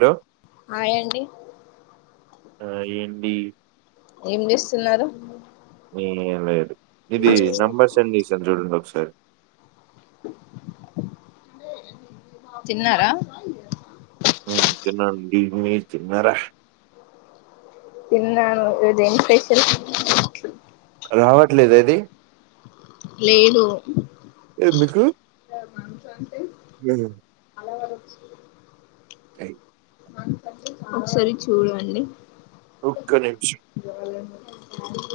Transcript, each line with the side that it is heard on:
right: Hello
left: hi అండి
right: హాయండి
left: ఏం చేస్తున్నారు?
right: ఏం లేదు ఇదీ నెంబర్ సెండ్ చెసాన్ చూడండోక్స్స సరి
left: తిన్నారా?
right: హ్మ్ తిన్నాఅండి, మీర్ తిన్నారా?
left: తిన్నాను, ఈ రోజు ఎం స్పెషల్
right: రావట్లేద ఇది
left: లేదు
right: ఎందుకు? ఉమ్ టయి
left: ఒకసారి చూడండి
right: ఒక్క నిమిషం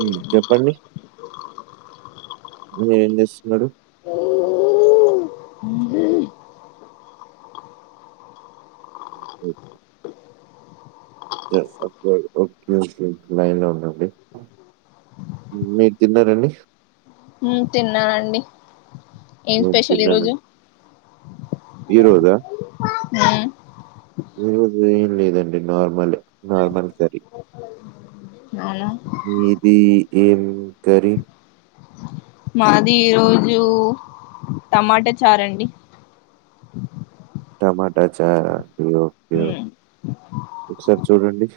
right: ఉమ్ చెప్పండి? మీరేం జేస్తున్నరు?
left: ఓ ఊ
right: అయిపోద్ది ఓకే ఓకే లైన్ లో ఉండండి, మీర్ తిన్నారండి?
left: హ్మ్ తిన్నానండి. ఏం
right: నేను
left: స్పెషల్ ఈరోజు?
right: ఈరోజా?
left: ఉమ్
right: ఈరోజు ఏం లేదండి, నార్మలే నార్మల్ కర్రీ.
left: అవునా
right: మీది ఏం కర్రీ?
left: మాది ఈరోజూ టమాట చారండి.
right: టమాటా చారా అయ్యొ అయ్యొ
left: మ్మ్
right: ఒకసారి చూడండి?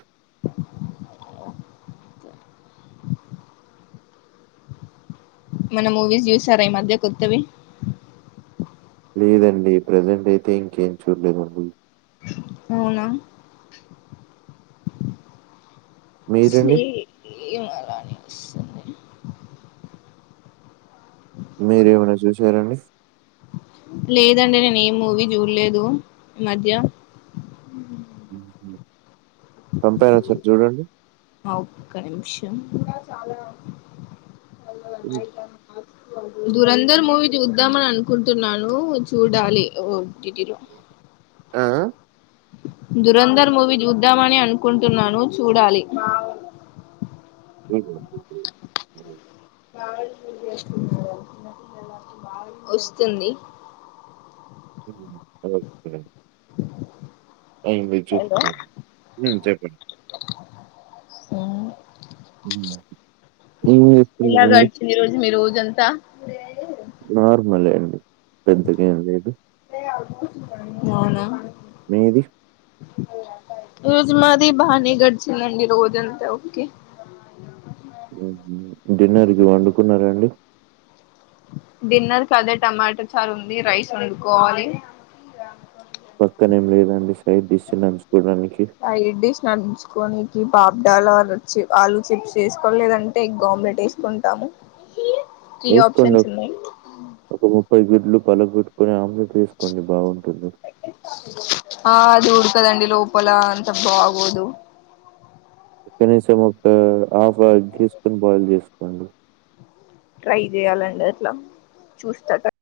left: మన్నా మూవీస్ చూసారా ఈ మధ్య కొత్తవి?
right: లేదండి, ప్రజెంట్ అయితే ఇంకేం చూడలేదండి.
left: అవునా
right: మీరండి?
left: సేమ్ అలానే వస్తుంది
right: మీరేమైనా చూసారండి?
left: లేదండి నేనేమ్ మూవీ జూడలేదు మధ్య
right: పంపాను ఒకసార్ చూడండి?
left: ఆ ఒక్క నిమిషం మల్లొగాల
right: హ్మ్.
left: నైట్ అయిందన్ దురంధర్ మూవీ జూద్దామని అనుకుంటున్నాను, చూడాలి ఓ టి టి లో
right: ఆ ఆ
left: దురంధర్ మూవీ జూద్దామని అనుకుంటున్నాను, చూడాలి.
right: [inaudible]
left: [unintelligible] ష్కున్నారా వస్తుంది
right: ఓకే అయి మీరు
left: హలో
right: చూస్కో ఉమ్ చెప్పండి ఉంబ
left: ఎలా గడిచింది ఈ రోజు మీరుజు ఇదంత
right: నార్మలే అండి పెద్దగా ఏమి లేదు
left: అవున
right: మీది
left: రోజు మాది బానే గడిచిందండి రోజంతా ఓకే
right: డిన్నర్కి వండుకున్నార అండి
left: డిన్నర్ క అదే టమాటా చారు ఉంది. రైస్ వండుకోవాలి.
right: పక్కనే ఏం లేదండి సైడ్ డిస్టబెన్స్
left: ఆ ఇడ్డిష్ నంచుకోని పాపడాలు ఆలు చిప్స్ ఆలు చిప్స్ వేసుకోలేదంటే, ఎగ్ ఆమ్లెట్ వేసుకుంటాము. త్రీ
right: ఏస్కోన్ డ్
left: ఆప్షన్స్ ఉన్నాయి
right: ఉహు పై గుడ్లు పలగొట్టుకుని ఆమ్లేట్ వేసుకోండి బాగుంటుంది.
left: పదండి లోపలా అంత బాగోదు
right: కనీసం ఒక హాఫ్ ఎగ్ తీసుకొని బాయిల్ చేసుకోండి.
left: ట్రై చేయాలండి అట్లా చూస్తార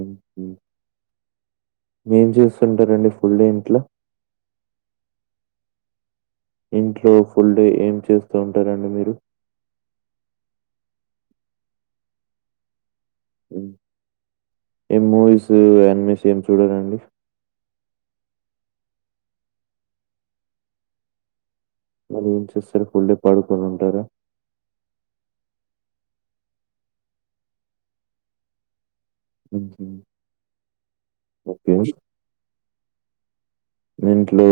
right: ఉహు ఏం చేస్తుంటారండి ఫుల్ డే ఇంట్లో ఇంట్లో ఫుల్ డే ఏం చేస్తూ ఉంటారండి మీరు ఏ మూవీస్ అన్ మీస్ ఏం చూడరండి మరి ఏం చేస్తారు ఫుల్ డే పడుకొని ఉంటారా ఓకే ఓకే ఇంట్లో